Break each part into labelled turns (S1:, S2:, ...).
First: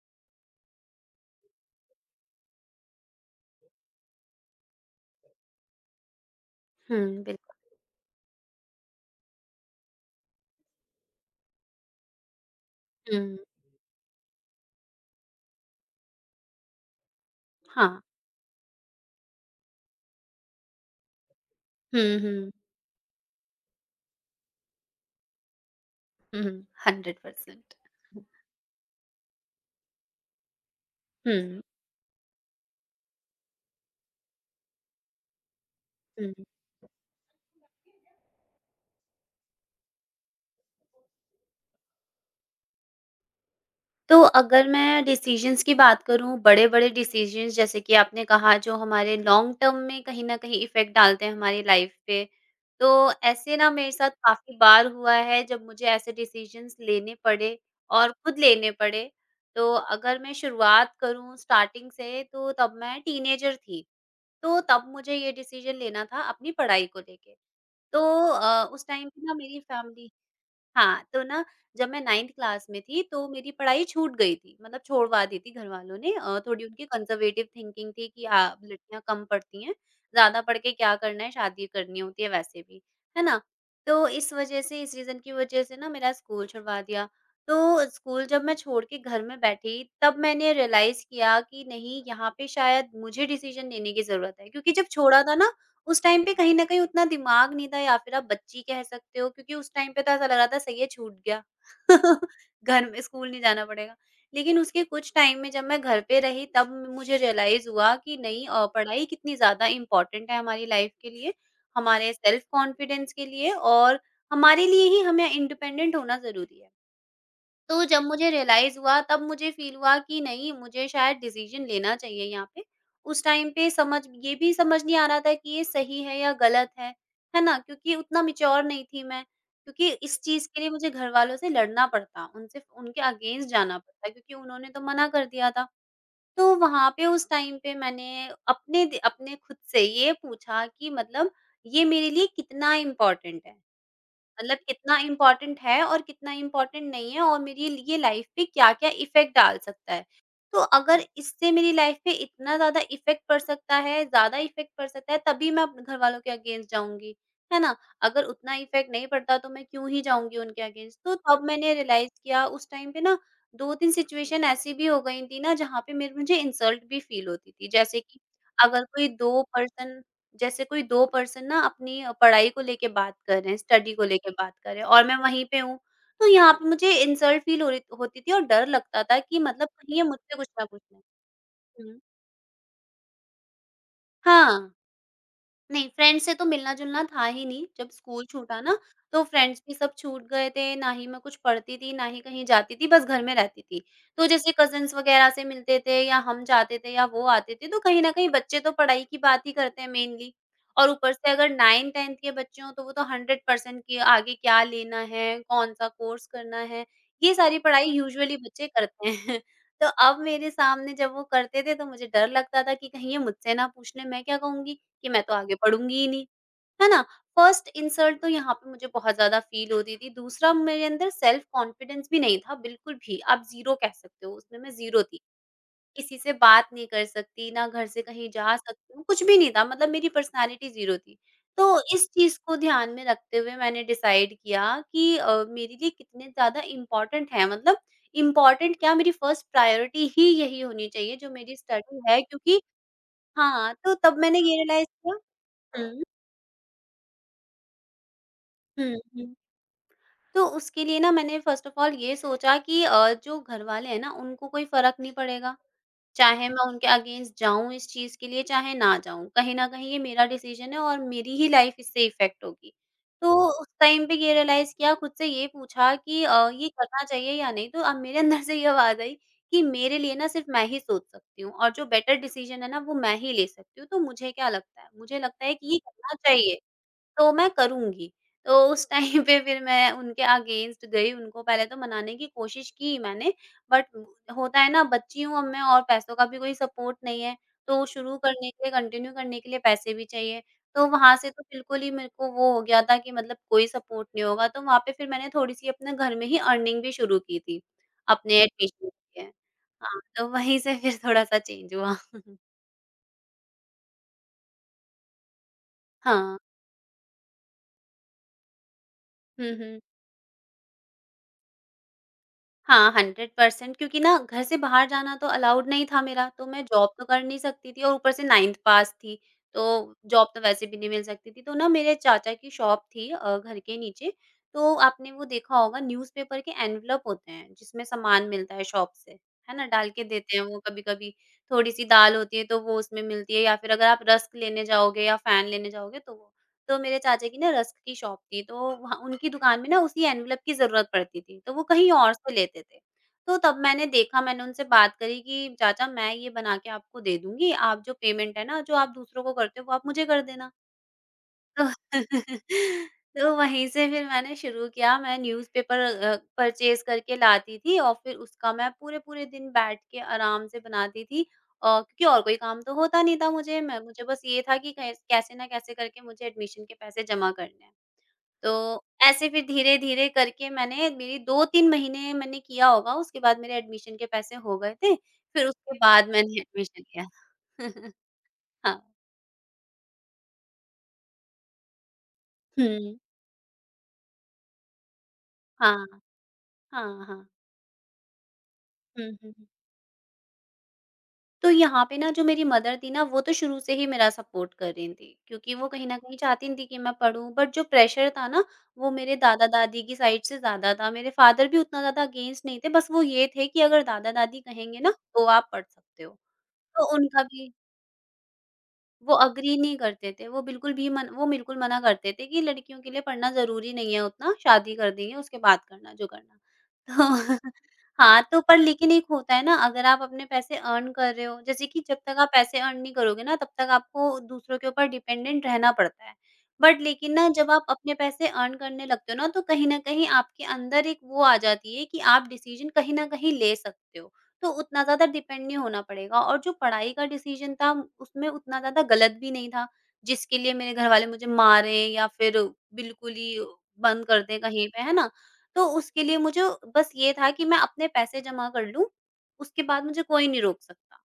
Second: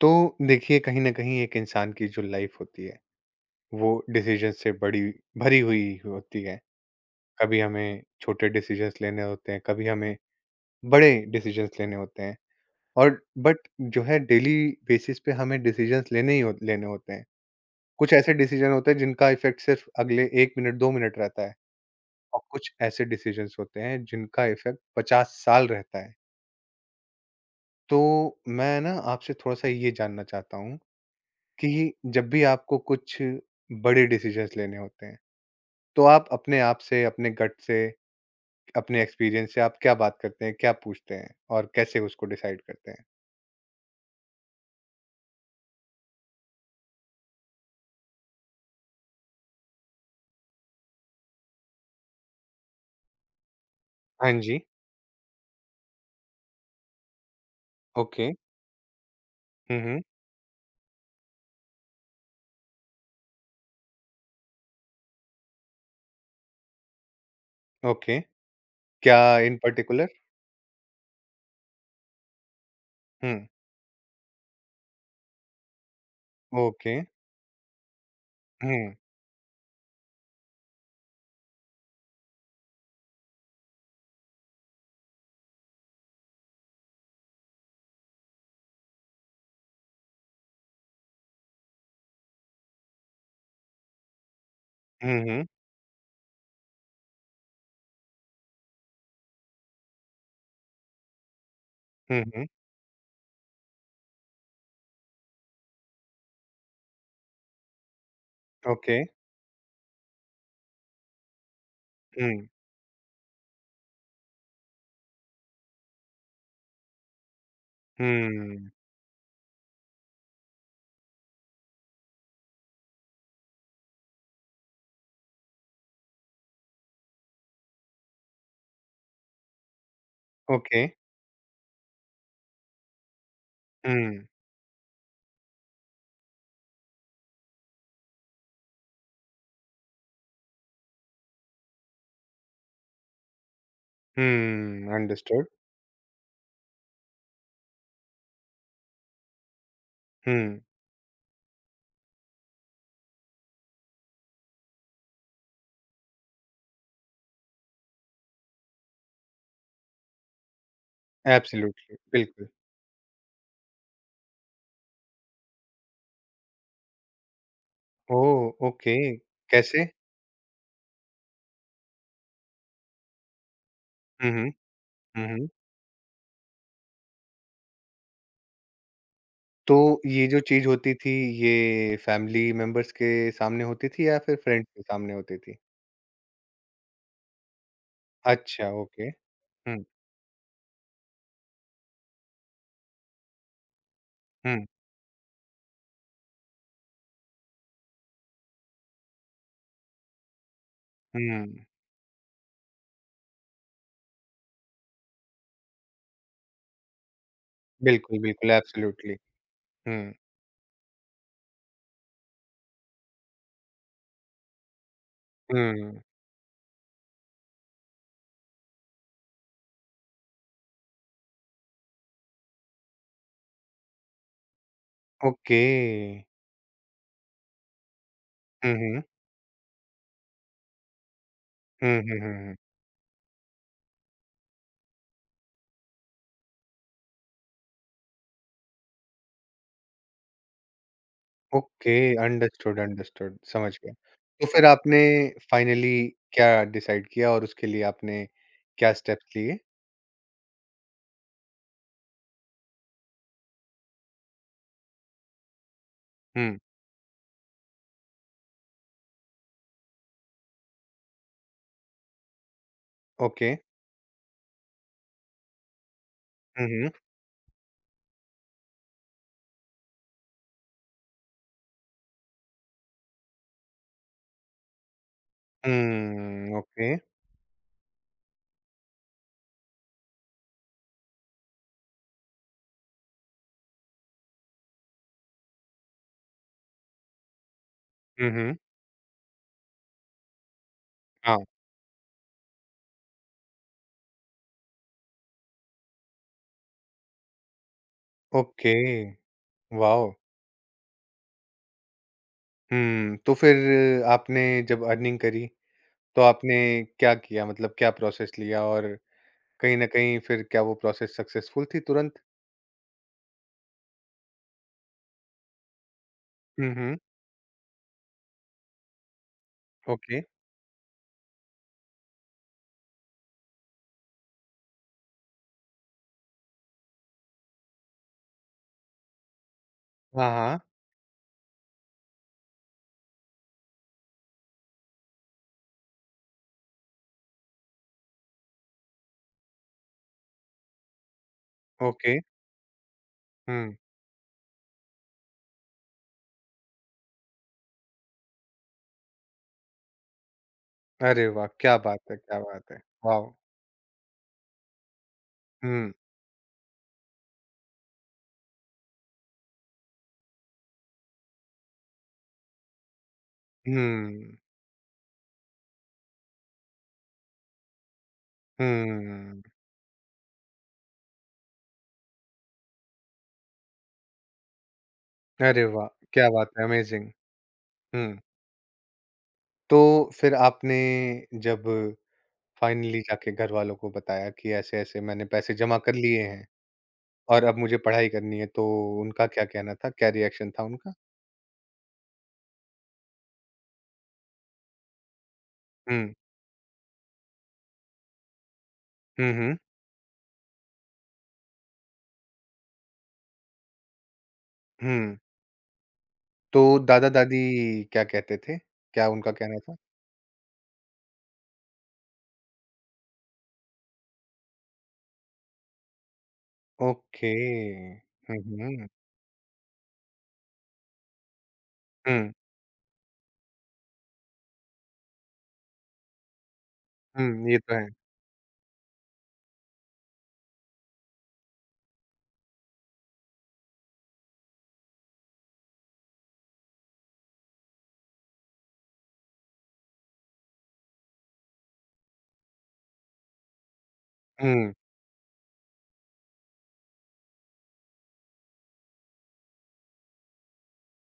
S1: तो देखिए कहीं ना कहीं एक इंसान की जो लाइफ होती है वो डिसीजन से बड़ी भरी हुई होती है।
S2: हुँ,
S1: कभी
S2: बिल्कुल।
S1: हमें छोटे डिसीजंस लेने होते हैं, कभी हमें बड़े डिसीजंस लेने होते हैं। और
S2: हुँ,
S1: बट जो है डेली बेसिस पे हमें डिसीजंस लेने होते हैं।
S2: हाँ।
S1: कुछ ऐसे डिसीजन होते हैं जिनका इफेक्ट सिर्फ अगले 1 मिनट 2 मिनट रहता है,
S2: हुँ,
S1: और
S2: हुँ,
S1: कुछ ऐसे डिसीजंस होते हैं जिनका इफेक्ट 50 साल रहता है।
S2: हुँ, 100%।
S1: तो मैं ना आपसे थोड़ा सा ये जानना चाहता हूँ
S2: हुँ,
S1: कि जब भी आपको कुछ बड़े डिसीजंस लेने होते हैं, तो आप
S2: हुँ।
S1: अपने आप से, अपने गट से, अपने एक्सपीरियंस से आप क्या बात करते हैं, क्या पूछते हैं और कैसे उसको डिसाइड करते हैं?
S2: तो अगर मैं डिसीज़न्स की बात करूँ, बड़े-बड़े डिसीज़न्स जैसे कि आपने कहा जो हमारे लॉन्ग टर्म में कहीं न कहीं इफ़ेक्ट डालते हैं हमारी लाइफ़ पे, तो ऐसे ना मेरे साथ
S1: हाँ
S2: काफ़ी
S1: जी।
S2: बार हुआ है जब मुझे ऐसे डिसीज़न्स लेने पड़े और
S1: ओके।
S2: खुद लेने पड़े। तो
S1: हुँ, हुँ।
S2: अगर मैं शुरुआत करूँ स्टार्टिंग से तो तब मैं टीनेजर थी, तो तब मुझे ये डिसीज़न लेना था अपनी पढ़ाई को लेके। तो
S1: ओके।
S2: उस टाइम
S1: क्या
S2: पे ना
S1: इन
S2: मेरी
S1: पर्टिकुलर?
S2: फैमिली, हाँ, तो ना जब मैं 9th क्लास में थी तो
S1: हुँ,
S2: मेरी पढ़ाई छूट गई थी, मतलब छोड़वा दी थी घर वालों ने, थोड़ी उनकी
S1: ओके।
S2: कंज़र्वेटिव थिंकिंग थी कि
S1: हुँ।
S2: लड़कियाँ कम पढ़ती हैं, ज़्यादा पढ़ के क्या करना है, शादी करनी होती है वैसे भी, है ना? तो इस वजह से इस रीज़न की वजह से ना मेरा स्कूल छुड़वा दिया। तो स्कूल जब मैं छोड़ के घर में बैठी तब मैंने रियलाइज़ किया कि नहीं, यहाँ पे शायद मुझे डिसीज़न लेने की ज़रूरत है, क्योंकि जब
S1: हुँ,
S2: छोड़ा था
S1: हुँ।
S2: ना, उस टाइम पे कहीं न कहीं उतना दिमाग नहीं था या फिर आप बच्ची कह सकते हो, क्योंकि उस टाइम पे तो ऐसा लग रहा था सही है छूट गया।
S1: हुँ, हुँ।
S2: घर में स्कूल नहीं जाना पड़ेगा। लेकिन उसके कुछ टाइम में जब मैं घर पे रही तब मुझे रियलाइज़ हुआ कि नहीं,
S1: ओके।
S2: पढ़ाई कितनी ज़्यादा इम्पोर्टेंट है हमारी लाइफ़ के लिए, हमारे सेल्फ
S1: हुँ।
S2: कॉन्फिडेंस के लिए और हमारे लिए ही हमें इंडिपेंडेंट होना ज़रूरी है। तो जब मुझे
S1: हुँ।
S2: रियलाइज़ हुआ तब मुझे फ़ील हुआ कि नहीं, मुझे शायद डिसीज़न लेना चाहिए यहाँ पे। उस टाइम पे समझ ये भी समझ नहीं आ रहा था कि ये सही है या गलत है ना? क्योंकि उतना मैच्योर नहीं थी मैं, क्योंकि इस चीज़ के लिए
S1: ओके।
S2: मुझे घरवालों से लड़ना पड़ता, उनसे उनके अगेंस्ट जाना पड़ता,
S1: हुँ।
S2: क्योंकि उन्होंने तो मना कर दिया था। तो वहाँ पे उस टाइम पे मैंने अपने खुद से ये पूछा कि मतलब ये मेरे लिए कितना इम्पोर्टेंट है? मतलब
S1: हुँ।
S2: कितना
S1: अंडरस्टूड।
S2: इम्पोर्टेंट है और कितना इम्पोर्टेंट नहीं है और मेरी लिए लाइफ पे क्या-क्या इफ़ेक्ट डाल सकता है।
S1: हुँ।
S2: तो अगर इससे मेरी लाइफ पे इतना ज़्यादा इफ़ेक्ट पड़ सकता है, ज़्यादा इफ़ेक्ट पड़ सकता है, तभी मैं अपने घरवालों के अगेंस्ट जाऊँगी, है ना? अगर उतना इफ़ेक्ट नहीं पड़ता तो मैं क्यों ही जाऊँगी उनके अगेंस्ट। तो तब मैंने
S1: एब्सोल्युटली,
S2: रियलाइज़ किया
S1: बिल्कुल।
S2: उस टाइम पे ना, 2-3 सिचुएशन ऐसी भी हो गई थी ना जहाँ पे मेरे मुझे इंसल्ट भी फ़ील होती थी। जैसे कि
S1: ओह!
S2: अगर
S1: ओके।
S2: कोई 2
S1: कैसे?
S2: पर्सन जैसे कोई 2 पर्सन ना अपनी पढ़ाई को लेके बात कर रहे हैं, स्टडी को
S1: हुँ,
S2: लेके
S1: हुँ।
S2: बात कर रहे हैं और मैं
S1: हुँ,
S2: वहीं
S1: हुँ।
S2: पे हूँ, तो यहाँ पे मुझे इंसल्ट फील हो रही होती थी और डर लगता था कि मतलब
S1: तो
S2: कहीं ये
S1: ये
S2: मुझसे
S1: जो
S2: कुछ ना
S1: चीज़
S2: पूछ
S1: होती
S2: लें।
S1: थी, ये
S2: हुँ।
S1: फैमिली मेंबर्स के सामने होती थी या फिर फ्रेंड्स
S2: हाँ।
S1: के सामने होती थी?
S2: नहीं, फ्रेंड्स से तो मिलना-जुलना था ही नहीं, जब स्कूल छूटा
S1: अच्छा,
S2: ना,
S1: ओके।
S2: तो फ्रेंड्स भी
S1: हुँ,
S2: सब छूट गए थे, ना ही मैं कुछ पढ़ती थी, ना ही कहीं जाती थी, बस घर में रहती थी। तो जैसे
S1: हुँ,
S2: कज़िन्स वगैरह से मिलते थे या हम जाते थे या वो आते थे, तो कहीं न कहीं बच्चे तो पढ़ाई की बात ही करते हैं मेनली, और ऊपर से अगर
S1: हुँ।
S2: 9-10th के बच्चे हों, तो वो तो 100% कि आगे क्या लेना है, कौन-सा कोर्स करना है, ये सारी पढ़ाई
S1: बिल्कुल,
S2: यूजुअली
S1: बिल्कुल,
S2: बच्चे करते
S1: एब्सोल्युटली।
S2: हैं। तो
S1: हुँ,
S2: अब मेरे सामने जब वो करते थे, तो मुझे डर लगता था कि कहीं ये मुझसे ना पूछ लें, मैं क्या कहूँगी? कि मैं तो आगे
S1: हुँ,
S2: पढ़ूँगी ही नहीं, है ना? फर्स्ट इंसल्ट तो यहाँ पे मुझे बहुत ज़्यादा फ़ील होती थी, दूसरा मेरे अंदर सेल्फ कॉन्फिडेंस भी नहीं था बिल्कुल भी, आप ज़ीरो कह सकते हो, उसमें मैं ज़ीरो थी।
S1: ओके।
S2: किसी से बात नहीं कर सकती, ना घर से कहीं जा
S1: हुँ,
S2: सकती
S1: हुँ।
S2: हूँ, कुछ भी नहीं था, मतलब मेरी पर्सनैलिटी ज़ीरो थी। तो
S1: हुँ,
S2: इस
S1: हुँ, हुँ,
S2: चीज़
S1: हुँ।
S2: को ध्यान में रखते हुए मैंने डिसाइड किया कि मेरे लिए कितने ज़्यादा इम्पोर्टेंट है, मतलब इम्पोर्टेंट क्या, मेरी फर्स्ट प्रायोरिटी ही यही होनी चाहिए जो मेरी
S1: ओके,
S2: स्टडी है, क्योंकि
S1: अंडरस्टूड, अंडरस्टूड, समझ
S2: हाँ,
S1: गया।
S2: तो तब मैंने
S1: तो
S2: ये
S1: फिर
S2: रियलाइज़
S1: आपने
S2: किया।
S1: फाइनली
S2: हुँ।
S1: क्या डिसाइड किया और उसके लिए आपने क्या
S2: हुँ, हुँ।
S1: स्टेप्स लिए?
S2: तो उसके लिए ना मैंने फ़र्स्ट ऑफ़ ऑल ये सोचा कि जो घरवाले हैं ना, उनको कोई फ़र्क नहीं पड़ेगा। चाहे
S1: हुँ,
S2: मैं उनके अगेंस्ट जाऊँ इस चीज़ के लिए, चाहे ना जाऊँ, कहीं न कहीं ये मेरा डिसीज़न है और मेरी ही लाइफ़ इससे इफ़ेक्ट होगी। तो
S1: ओके।
S2: उस टाइम पे ये रियलाइज़ किया, खुद से ये पूछा कि
S1: हुँ,
S2: ये
S1: हुँ।
S2: करना चाहिए या नहीं? तो अब मेरे अंदर से ये आवाज़ आई कि मेरे लिए ना सिर्फ़ मैं ही सोच सकती हूँ, और जो बेटर डिसीज़न है ना वो मैं ही ले सकती हूँ, तो मुझे क्या लगता है? मुझे लगता है कि ये करना
S1: हुँ,
S2: चाहिए।
S1: ओके।
S2: तो मैं करूँगी। तो उस टाइम पे फिर मैं उनके अगेंस्ट गई, उनको पहले तो मनाने की कोशिश की मैंने, बट होता है ना, बच्ची हूँ अब मैं और पैसों का भी कोई सपोर्ट नहीं है, तो शुरू
S1: हुँ,
S2: करने
S1: हुँ।
S2: के लिए, कंटिन्यू करने के लिए पैसे भी चाहिए। तो वहाँ से तो
S1: हाँ,
S2: बिल्कुल ही मेरे को वो हो गया था कि मतलब कोई सपोर्ट नहीं होगा, तो वहाँ पे फिर मैंने थोड़ी-सी अपने घर में ही अर्निंग भी शुरू की थी, अपने
S1: ओके,
S2: एडमिशन के लिए। हाँ,
S1: वॉव!
S2: तो वहीं से फिर थोड़ा-सा चेंज हुआ।
S1: हुँ, तो फिर आपने जब अर्निंग करी, तो
S2: हाँ।
S1: आपने क्या किया? मतलब क्या प्रोसेस लिया और
S2: हुँ,
S1: कहीं
S2: हुँ।
S1: न कहीं फिर क्या वो प्रोसेस सक्सेसफुल थी तुरंत?
S2: हाँ, 100% क्योंकि ना घर से बाहर जाना तो अलाउड नहीं था मेरा, तो मैं
S1: हुँ,
S2: जॉब
S1: हुँ,
S2: तो कर नहीं सकती थी और ऊपर से 9th पास थी, तो
S1: ओके।
S2: जॉब तो वैसे भी नहीं मिल सकती थी। तो ना मेरे चाचा की शॉप थी, घर के नीचे, तो आपने वो देखा होगा न्यूज़पेपर के एनवेलप होते हैं, जिसमें सामान मिलता है शॉप से, है ना? डाल के
S1: हाँ,
S2: देते हैं वो
S1: हाँ,
S2: कभी-कभी, थोड़ी-सी दाल होती है तो वो उसमें मिलती है या फिर अगर आप रस्क लेने जाओगे या फ़ैन लेने जाओगे तो वो, तो मेरे चाचा की ना रस्क की शॉप थी, तो वहाँ उनकी दुकान में ना उसी एनवेलप की ज़रूरत पड़ती थी, तो वो कहीं और
S1: ओके,
S2: से लेते थे। तो तब
S1: हुँ।
S2: मैंने देखा, मैंने उनसे बात करी कि चाचा, मैं ये बना के आपको दे दूँगी, आप जो पेमेंट है ना, जो आप दूसरों को करते हो, वो आप मुझे कर देना।
S1: अरे वाह!
S2: तो
S1: क्या बात है, क्या बात है! वॉव!
S2: तो वहीं से फिर मैंने शुरू किया, मैं न्यूज़पेपर
S1: हुँ,
S2: परचेज़ करके लाती थी और फिर उसका मैं पूरे-पूरे दिन बैठ के आराम से बनाती थी। क्योंकि और कोई काम तो होता नहीं था मुझे, मैं मुझे बस
S1: हुँ,
S2: ये था कि कैसे ना कैसे करके मुझे एडमिशन के पैसे जमा करने हैं। तो ऐसे
S1: हुँ।
S2: फिर धीरे-धीरे करके मैंने, मेरी 2-3 महीने मैंने किया होगा, उसके बाद मेरे एडमिशन के पैसे हो गए थे, फिर
S1: अरे
S2: उसके
S1: वाह!
S2: बाद
S1: क्या
S2: मैंने
S1: बात है,
S2: एडमिशन लिया।
S1: अमेज़िंग! हुँ,
S2: हाँ।
S1: तो फिर आपने जब
S2: हुँ।
S1: फाइनली जाके घरवालों को बताया कि ऐसे-ऐसे मैंने पैसे जमा
S2: हाँ,
S1: कर लिए हैं
S2: हाँ, हाँ।
S1: और अब मुझे पढ़ाई करनी है, तो
S2: हुँ,
S1: उनका
S2: हुँ।
S1: क्या कहना था? क्या रिएक्शन था उनका?
S2: तो यहाँ पे ना जो मेरी मदर थी ना, वो तो शुरू से ही मेरा सपोर्ट कर रही थी, क्योंकि वो कहीं न
S1: हुँ।
S2: कहीं चाहती थी कि मैं पढ़ूँ, बट जो प्रेशर था ना, वो मेरे
S1: हुँ, हुँ।
S2: दादा-दादी की साइड से ज़्यादा था। मेरे फादर भी उतना ज़्यादा अगेंस्ट नहीं थे, बस वो ये थे कि अगर दादा-दादी कहेंगे ना,
S1: हुँ।
S2: तो आप पढ़ सकते हो।
S1: तो
S2: तो उनका
S1: दादा-दादी
S2: भी
S1: क्या कहते थे? क्या
S2: वो
S1: उनका
S2: अग्री
S1: कहना था?
S2: नहीं करते थे, वो बिल्कुल भी मन वो बिल्कुल मना करते थे कि लड़कियों के लिए पढ़ना ज़रूरी नहीं है उतना, शादी कर देंगे उसके बाद करना जो करना। तो
S1: ओके।
S2: हाँ,
S1: हुँ,
S2: तो पर
S1: हुँ।
S2: लेकिन एक होता है ना, अगर आप अपने पैसे अर्न कर रहे हो, जैसे कि जब तक आप
S1: हुँ।
S2: पैसे अर्न नहीं करोगे ना तब तक आपको दूसरों के ऊपर डिपेंडेंट रहना पड़ता है। बट लेकिन ना
S1: हुँ,
S2: जब
S1: ये
S2: आप
S1: तो है।
S2: अपने पैसे अर्न करने लगते हो ना, तो कहीं न कहीं आपके अंदर एक वो आ जाती है कि आप डिसीज़न कहीं न कहीं ले सकते हो। तो उतना ज़्यादा डिपेंड नहीं होना पड़ेगा, और जो पढ़ाई का डिसीज़न था उसमें उतना ज़्यादा गलत भी नहीं था, जिसके लिए मेरे घर वाले मुझे मारे या फिर बिल्कुल ही बंद कर दें कहीं
S1: हुँ।
S2: पे, है ना? तो उसके लिए मुझे बस ये था कि मैं अपने पैसे जमा कर लूँ, उसके बाद मुझे कोई नहीं रोक सकता।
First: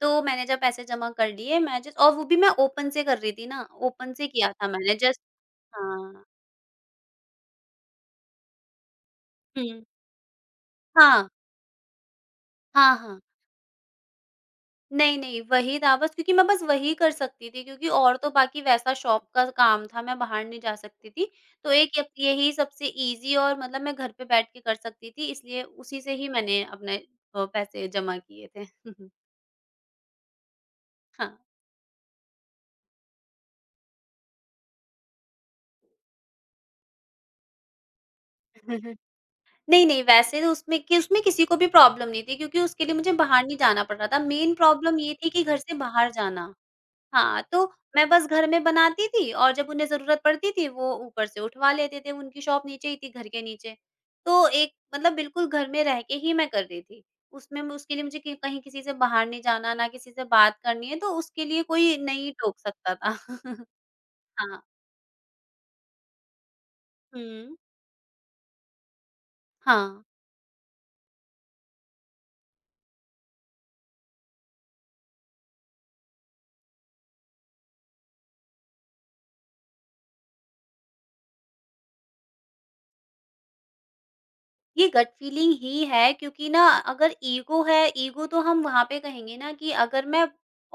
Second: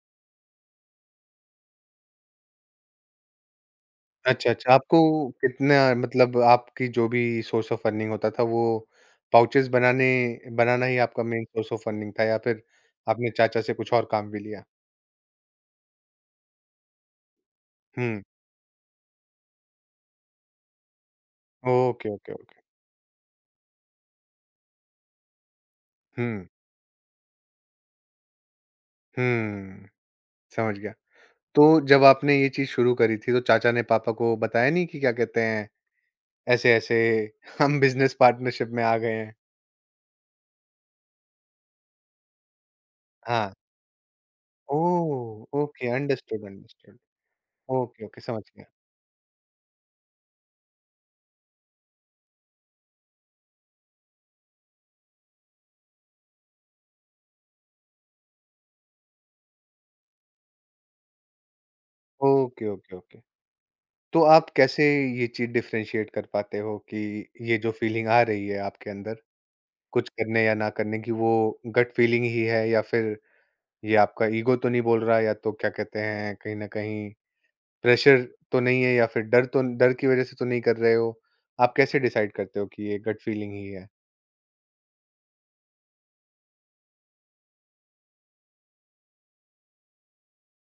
S2: तो मैंने जब पैसे जमा कर लिए मैं जस्ट और वो भी मैं ओपन से कर रही थी ना, ओपन से
S1: अच्छा,
S2: किया था
S1: अच्छा
S2: मैंने
S1: आपको
S2: जस्ट
S1: कितना
S2: हाँ।
S1: मतलब आपकी जो भी सोर्स ऑफ अर्निंग होता था वो पाउचेज़
S2: हुँ।
S1: बनाने बनाना ही आपका
S2: हाँ।
S1: मेन सोर्स ऑफ अर्निंग था या फिर
S2: हाँ, हाँ।
S1: आपने चाचा से कुछ और काम भी लिया?
S2: नहीं, नहीं, वही था बस क्योंकि मैं बस वही कर सकती थी क्योंकि और
S1: हुँ।
S2: तो बाकी वैसा शॉप का काम था, मैं बाहर नहीं जा सकती थी। तो एक यप
S1: ओके, ओके,
S2: यही
S1: ओके।
S2: सबसे ईज़ी और मतलब मैं घर पे बैठ के कर सकती थी, इसलिए उसी से ही
S1: हुँ।
S2: मैंने अपने पैसे जमा किए थे।
S1: हुँ। समझ गया।
S2: हाँ।
S1: तो जब आपने ये चीज़ शुरू करी थी, तो चाचा ने पापा को बताया नहीं कि क्या कहते हैं, ऐसे-ऐसे हम बिज़नेस पार्टनरशिप में आ गए हैं?
S2: नहीं, नहीं, वैसे तो उसमें किसी को भी प्रॉब्लम नहीं थी क्योंकि उसके लिए मुझे बाहर
S1: हाँ।
S2: नहीं जाना पड़ रहा था। मेन प्रॉब्लम ये थी कि घर
S1: ओह!
S2: से
S1: ओके,
S2: बाहर
S1: अंडरस्टूड,
S2: जाना।
S1: अंडरस्टूड।
S2: हाँ, तो
S1: ओके,
S2: मैं
S1: ओके,
S2: बस
S1: समझ
S2: घर में
S1: गया।
S2: बनाती थी और जब उन्हें ज़रूरत पड़ती थी वो ऊपर से उठवा लेते थे, उनकी शॉप नीचे ही थी घर के नीचे। तो एक मतलब बिल्कुल घर में रह के ही मैं कर रही थी। उसमें मैं उसके लिए मुझे कि कहीं किसी से बाहर नहीं जाना, ना किसी से बात करनी है, तो उसके लिए कोई नहीं टोक
S1: ओके,
S2: सकता
S1: ओके,
S2: था।
S1: ओके। तो आप
S2: हाँ।
S1: कैसे ये चीज़ डिफ़रेंशिएट कर पाते हो कि ये
S2: हुँ।
S1: जो फ़ीलिंग आ रही है आपके अंदर,
S2: हाँ।
S1: कुछ करने या ना करने की, वो गट फ़ीलिंग ही है या फिर ये आपका ईगो तो नहीं बोल रहा या तो क्या कहते हैं, कहीं न कहीं प्रेशर तो नहीं है या फिर डर की वज़ह से तो नहीं कर रहे हो? आप कैसे डिसाइड करते हो कि ये गट फीलिंग ही है?
S2: ये गट फीलिंग ही है क्योंकि ना अगर ईगो है, ईगो तो हम वहाँ पे कहेंगे ना कि अगर मैं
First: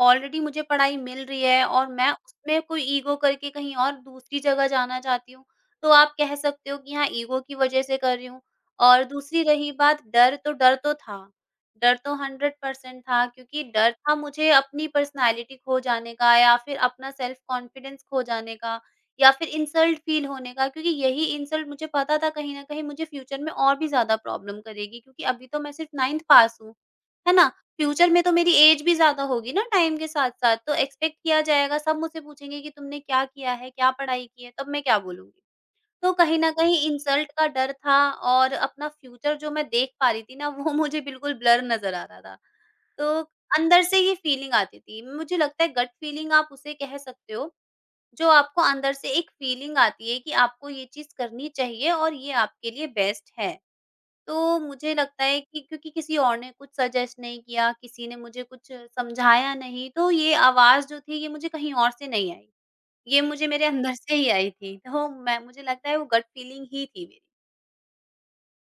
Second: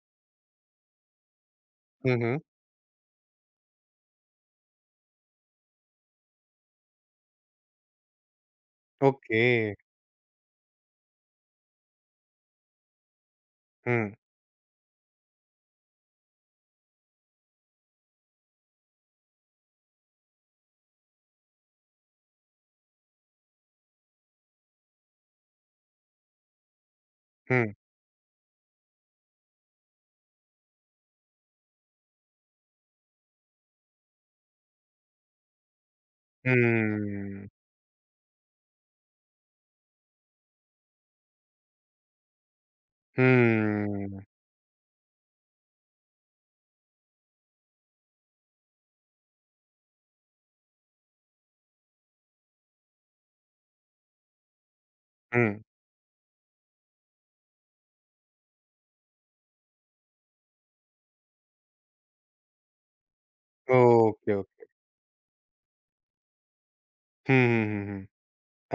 S2: ऑलरेडी मुझे पढ़ाई मिल रही है और मैं
S1: हुँ, हुँ।
S2: उसमें कोई ईगो करके कहीं और दूसरी जगह जाना चाहती हूँ, तो आप कह सकते हो कि हाँ, ईगो की वजह से कर रही हूँ। और
S1: ओके।
S2: दूसरी रही बात डर तो था। डर तो 100% था क्योंकि डर
S1: हुँ,
S2: था मुझे अपनी पर्सनैलिटी खो जाने का या फिर अपना सेल्फ कॉन्फिडेंस खो जाने का या फिर इंसल्ट फ़ील होने का क्योंकि यही इंसल्ट मुझे पता था कहीं न कहीं मुझे फ्यूचर में और भी ज़्यादा प्रॉब्लम करेगी क्योंकि अभी तो मैं सिर्फ़ 9th पास हूँ, है ना?
S1: हुँ,
S2: फ्यूचर में तो मेरी एज भी ज़्यादा होगी ना टाइम के साथ-साथ तो एक्सपेक्ट किया जाएगा, सब मुझसे पूछेंगे कि तुमने क्या किया है, क्या पढ़ाई की है, तब मैं क्या बोलूँगी? तो कहीं न कहीं इंसल्ट का
S1: हुँ,
S2: डर था और अपना फ्यूचर जो मैं देख पा रही थी ना वो मुझे बिल्कुल ब्लर नज़र आ रहा था। तो अंदर से ये
S1: हुँ,
S2: फीलिंग आती थी, मुझे लगता है गट फीलिंग आप उसे कह सकते हो। जो आपको अंदर से एक फीलिंग आती है कि आपको ये चीज़ करनी चाहिए और ये आपके लिए बेस्ट है। तो मुझे लगता है कि
S1: हुँ।
S2: क्योंकि किसी और ने कुछ सजेस्ट नहीं किया, किसी ने मुझे कुछ समझाया नहीं, तो ये आवाज़ जो थी ये मुझे कहीं और से नहीं आई। ये मुझे मेरे अंदर से ही
S1: ओके,
S2: आई
S1: ओके।
S2: थी। तो मैं मुझे लगता है वो गट फीलिंग ही थी मेरी।
S1: हुँ, हुँ, हुँ, हुँ।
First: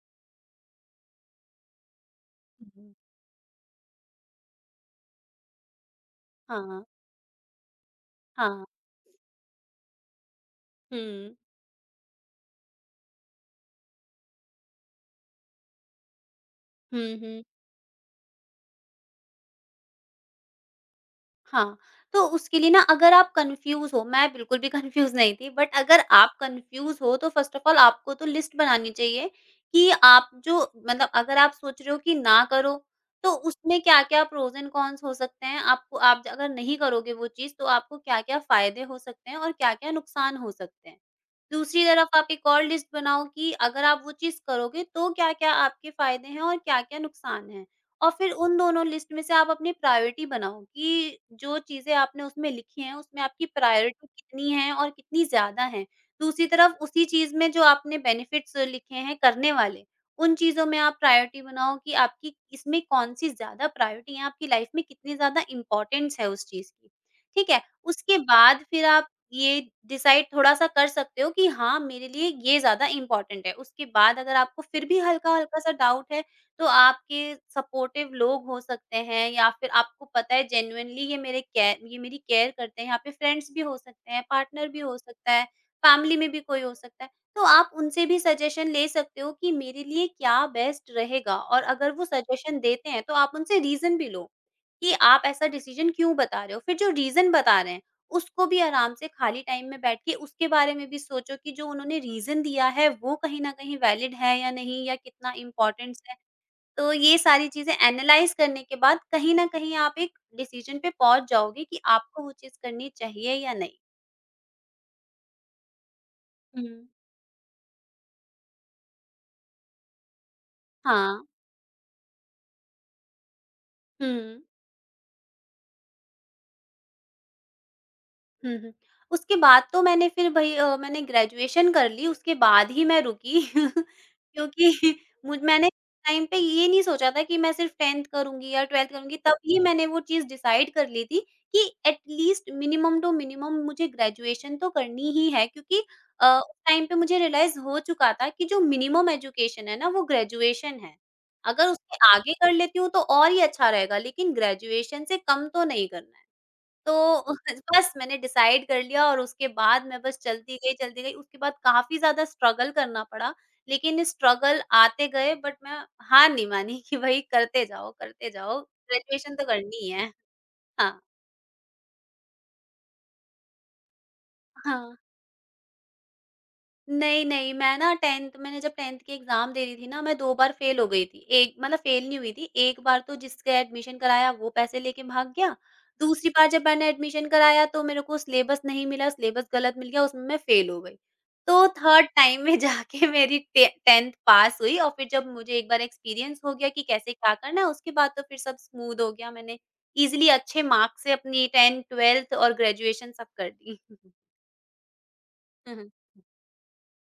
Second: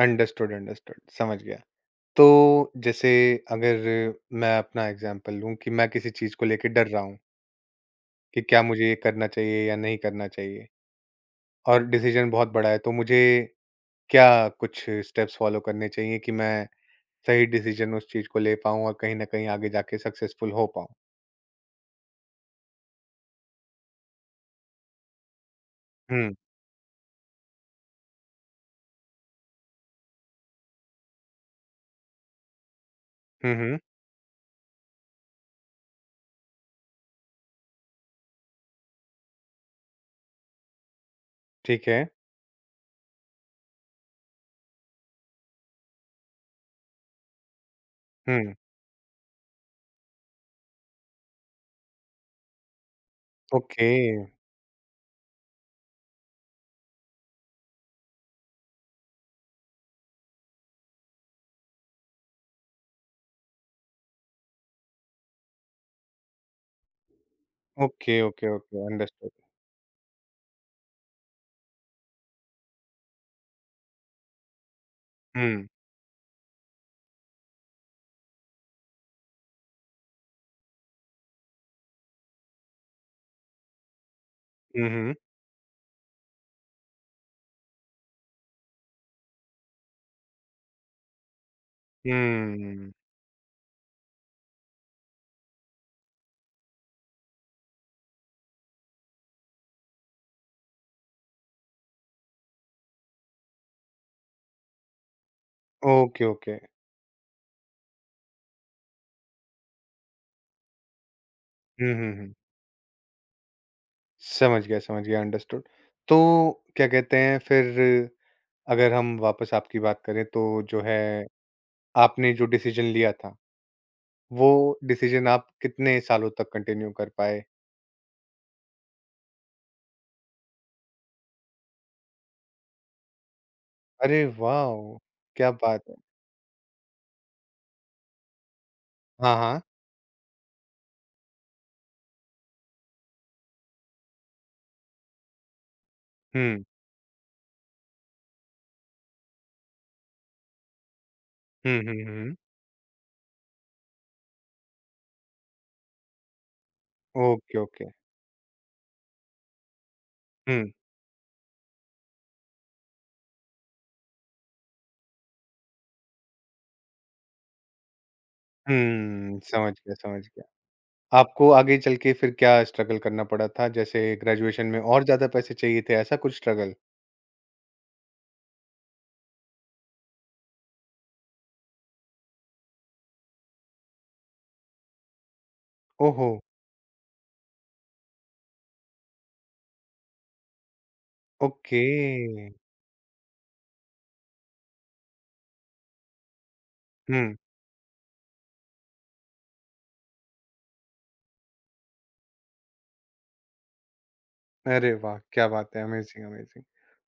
S1: अंडरस्टूड, अंडरस्टूड, समझ गया।
S2: हुँ,
S1: तो
S2: हुँ।
S1: जैसे अगर मैं अपना एग्ज़ाम्पल लूँ कि मैं किसी चीज़ को
S2: हाँ,
S1: लेके
S2: हाँ।
S1: डर रहा हूँ, कि क्या मुझे ये करना चाहिए या नहीं करना चाहिए
S2: हुँ।
S1: और डिसीज़न बहुत बड़ा है, तो मुझे क्या कुछ स्टेप्स फ़ॉलो करने चाहिए कि मैं
S2: हुँ, हुँ।
S1: सही डिसीजन उस चीज़ को ले पाऊँ और कहीं न कहीं आगे जाके सक्सेसफुल हो पाऊँ।
S2: हाँ, तो उसके लिए ना अगर आप कन्फ्यूज़ हो, मैं बिल्कुल भी कन्फ्यूज़ नहीं थी, बट अगर
S1: हुँ।
S2: आप कन्फ्यूज़ हो तो फ़र्स्ट ऑफ़ ऑल आपको तो लिस्ट बनानी चाहिए कि आप जो मतलब अगर आप सोच रहे हो कि ना करो, तो
S1: हुँ, हुँ।
S2: उसमें क्या-क्या प्रोज़ एंड कॉन्स हो सकते हैं। आपको आप अगर नहीं करोगे वो चीज़ तो आपको क्या-क्या फ़ायदे हो सकते हैं और क्या-क्या नुकसान हो सकते हैं। दूसरी
S1: ठीक है।
S2: तरफ आप एक और लिस्ट बनाओ कि अगर आप वो चीज़ करोगे तो क्या-क्या आपके फ़ायदे हैं और क्या-क्या नुकसान हैं। और फिर
S1: हुँ।
S2: उन दोनों लिस्ट में से आप अपनी प्रायोरिटी बनाओ कि जो चीज़ें आपने उसमें लिखी हैं, उसमें आपकी
S1: ओके।
S2: प्रायोरिटी कितनी है और कितनी ज़्यादा है। दूसरी तरफ उसी चीज़ में जो आपने बेनिफिट्स लिखे हैं करने वाले, उन चीज़ों में आप प्रायोरिटी बनाओ कि आपकी इसमें कौन-सी ज़्यादा प्रायोरिटी है, आपकी लाइफ़ में कितनी ज़्यादा इम्पोर्टेंस है उस चीज़ की। ठीक है? उसके
S1: ओके, ओके,
S2: बाद
S1: ओके
S2: फिर आप
S1: अंडरस्टूड।
S2: ये डिसाइड थोड़ा-सा कर सकते हो कि हाँ, मेरे लिए ये ज़्यादा इम्पोर्टेंट है। उसके बाद अगर आपको फिर भी हल्का-हल्का
S1: हुँ।
S2: सा डाउट है, तो आपके सपोर्टिव लोग हो सकते हैं या फिर आपको पता है जेन्युइनली ये मेरी केयर करते हैं, यहाँ पे फ्रेंड्स भी हो सकते हैं, पार्टनर भी
S1: हुँ,
S2: हो
S1: हुँ।
S2: सकता है, फैमिली में भी कोई हो सकता है। तो आप उनसे भी सजेशन ले सकते हो कि मेरे लिए क्या बेस्ट रहेगा और अगर वो सजेशन देते
S1: हुँ।
S2: हैं तो आप उनसे रीज़न भी लो, कि आप ऐसा डिसीज़न क्यों बता रहे हो? फिर जो रीज़न बता रहे हैं, उसको भी आराम से खाली टाइम में बैठ के उसके बारे में भी सोचो कि जो उन्होंने रीज़न दिया है वो कहीं न कहीं वैलिड है या नहीं या कितना इम्पोर्टेंस है?
S1: Okay, okay.
S2: तो ये सारी चीज़ें एनालाइज़ करने के बाद कहीं न कहीं आप एक डिसीज़न पे पहुँच जाओगे कि
S1: हुँ, हुँ,
S2: आपको वो
S1: हुँ।
S2: चीज़ करनी चाहिए या नहीं।
S1: समझ गया अंडरस्टूड। तो
S2: हुँ।
S1: क्या कहते हैं फिर अगर हम वापस आपकी बात करें तो जो है
S2: हाँ।
S1: आपने जो डिसीजन लिया था,
S2: हुँ।
S1: वो डिसीजन आप कितने सालों तक कंटिन्यू कर पाए?
S2: हुँ, हुँ। उसके बाद तो मैंने फिर भई अ, मैंने ग्रेजुएशन कर ली, उसके बाद ही मैं रुकी
S1: अरे
S2: क्योंकि
S1: वाओ!
S2: मुझ
S1: क्या
S2: मैंने
S1: बात है।
S2: टाइम पे ये नहीं सोचा था कि मैं सिर्फ 10th करूँगी या 12th करूँगी,
S1: हाँ,
S2: तभी
S1: हाँ।
S2: मैंने वो चीज़ डिसाइड कर ली थी कि at least minimum two minimum मुझे ग्रेजुएशन तो करनी ही है क्योंकि उस
S1: हुँ।
S2: टाइम पे मुझे रियलाइज़ हो चुका था कि जो मिनिमम एजुकेशन है ना, वो ग्रेजुएशन है। अगर
S1: हुँ, हुँ,
S2: उसके आगे
S1: हुँ।
S2: कर लेती हूँ तो और ही अच्छा रहेगा, लेकिन ग्रेजुएशन से कम तो नहीं करना है। तो
S1: ओके, ओके।
S2: बस मैंने डिसाइड कर लिया और उसके बाद मैं बस चलती
S1: हुँ।
S2: गई, चलती गई। उसके बाद काफ़ी ज़्यादा स्ट्रगल करना पड़ा, लेकिन स्ट्रगल आते गए बट मैं हार नहीं मानी कि भई करते जाओ, ग्रेजुएशन
S1: हुँ,
S2: तो
S1: समझ
S2: करनी ही
S1: गया,
S2: है।
S1: समझ गया।
S2: हाँ,
S1: आपको आगे चल के फिर क्या स्ट्रगल करना पड़ा था? जैसे ग्रेजुएशन में
S2: हाँ।
S1: और ज़्यादा पैसे चाहिए थे, ऐसा कुछ स्ट्रगल?
S2: नहीं, नहीं, मैंने जब 10th की एग्ज़ाम दे रही थी ना, मैं 2 बार फ़ेल हो गई थी। एक मतलब फ़ेल नहीं हुई थी, एक बार तो जिसका एडमिशन कराया वो पैसे लेके भाग गया।
S1: ओहो!
S2: दूसरी बार जब मैंने एडमिशन कराया तो मेरे को सिलेबस नहीं मिला, सिलेबस गलत मिल गया, उसमें मैं फ़ेल हो गई। तो
S1: ओके।
S2: थर्ड टाइम में जाके मेरी टे 10th पास हुई और फिर जब मुझे एक बार एक्सपीरियंस हो गया कि कैसे
S1: हुँ।
S2: क्या करना है, उसके बाद तो फिर सब स्मूथ हो गया। मैंने ईज़िली अच्छे मार्क्स से अपनी 10th, 12th और ग्रेजुएशन सब कर दी।
S1: अरे वाह! क्या बात है। Amazing, amazing.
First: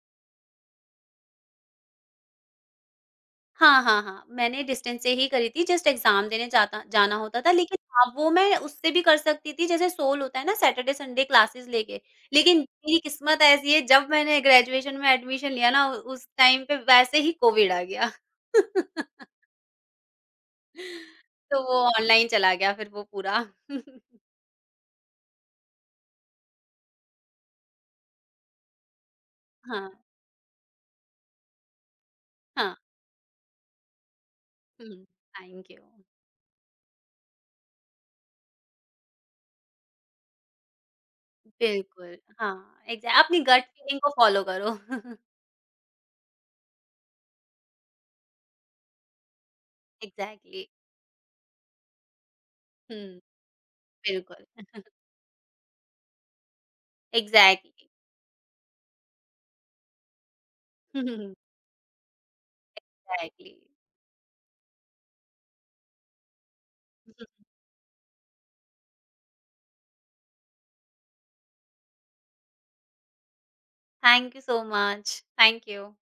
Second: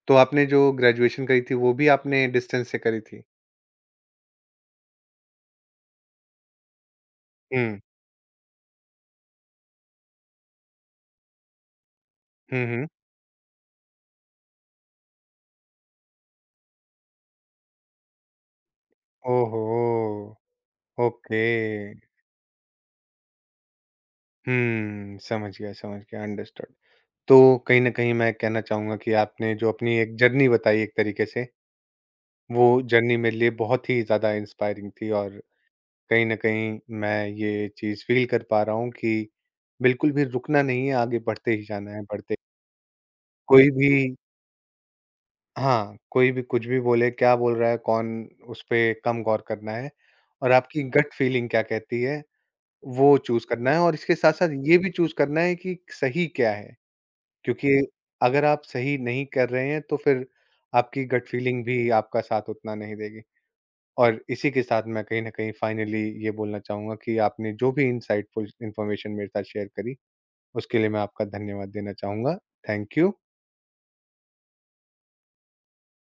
S1: तो आपने जो ग्रेजुएशन करी थी, वो भी आपने डिस्टेंस से करी थी?
S2: हाँ, हाँ, हाँ। मैंने डिस्टेंस से ही करी थी, जस्ट एग्ज़ाम देने जाता जाना होता था
S1: हुँ।
S2: लेकिन हाँ, वो मैं उससे भी कर सकती थी जैसे सोल होता है ना सैटरडे, संडे क्लासेस लेके। लेकिन
S1: हुँ, हुँ।
S2: मेरी किस्मत ऐसी है जब मैंने ग्रेजुएशन में एडमिशन लिया ना उस टाइम पे वैसे ही कोविड आ गया।
S1: ओहो! ओके।
S2: तो वो ऑनलाइन चला गया फिर वो पूरा।
S1: हुँ, समझ गया, समझ गया। अंडरस्टूड। तो कहीं न कहीं मैं कहना चाहूँगा कि आपने जो
S2: हाँ,
S1: अपनी एक जर्नी बताई एक तरीके से वो
S2: हाँ।
S1: जर्नी मेरे लिए बहुत ही ज़्यादा इंस्पायरिंग
S2: हुँ,
S1: थी। और
S2: थैंक यू।
S1: कहीं न कहीं मैं ये चीज़ फ़ील कर पा रहा हूँ कि बिल्कुल भी रुकना नहीं है, आगे बढ़ते ही जाना है,
S2: बिल्कुल,
S1: बढ़ते
S2: हाँ, एग्ज़ै अपनी गट
S1: कोई भी,
S2: फीलिंग को फ़ॉलो करो।
S1: हाँ, कोई भी कुछ भी बोले, क्या बोल रहा है, कौन, उसपे कम गौर करना है और
S2: एग्ज़ैक्टली।
S1: आपकी गट फीलिंग क्या कहती है, वो
S2: हुँ,
S1: चूज़ करना है, और इसके
S2: बिल्कुल।
S1: साथ-साथ ये भी चूज़ करना है कि सही क्या है? क्योंकि
S2: एग्ज़ैक्टली।
S1: अगर आप सही नहीं कर रहे हैं, तो फिर आपकी गट फीलिंग भी आपका साथ उतना नहीं देगी।
S2: Exactly.
S1: और इसी के साथ मैं कहीं न कहीं फाइनली ये बोलना चाहूँगा कि आपने जो भी इनसाइटफुल इन्फॉर्मेशन मेरे साथ शेयर करी, उसके लिए मैं आपका धन्यवाद देना चाहूँगा। Thank you.
S2: Thank you so much. Thank you.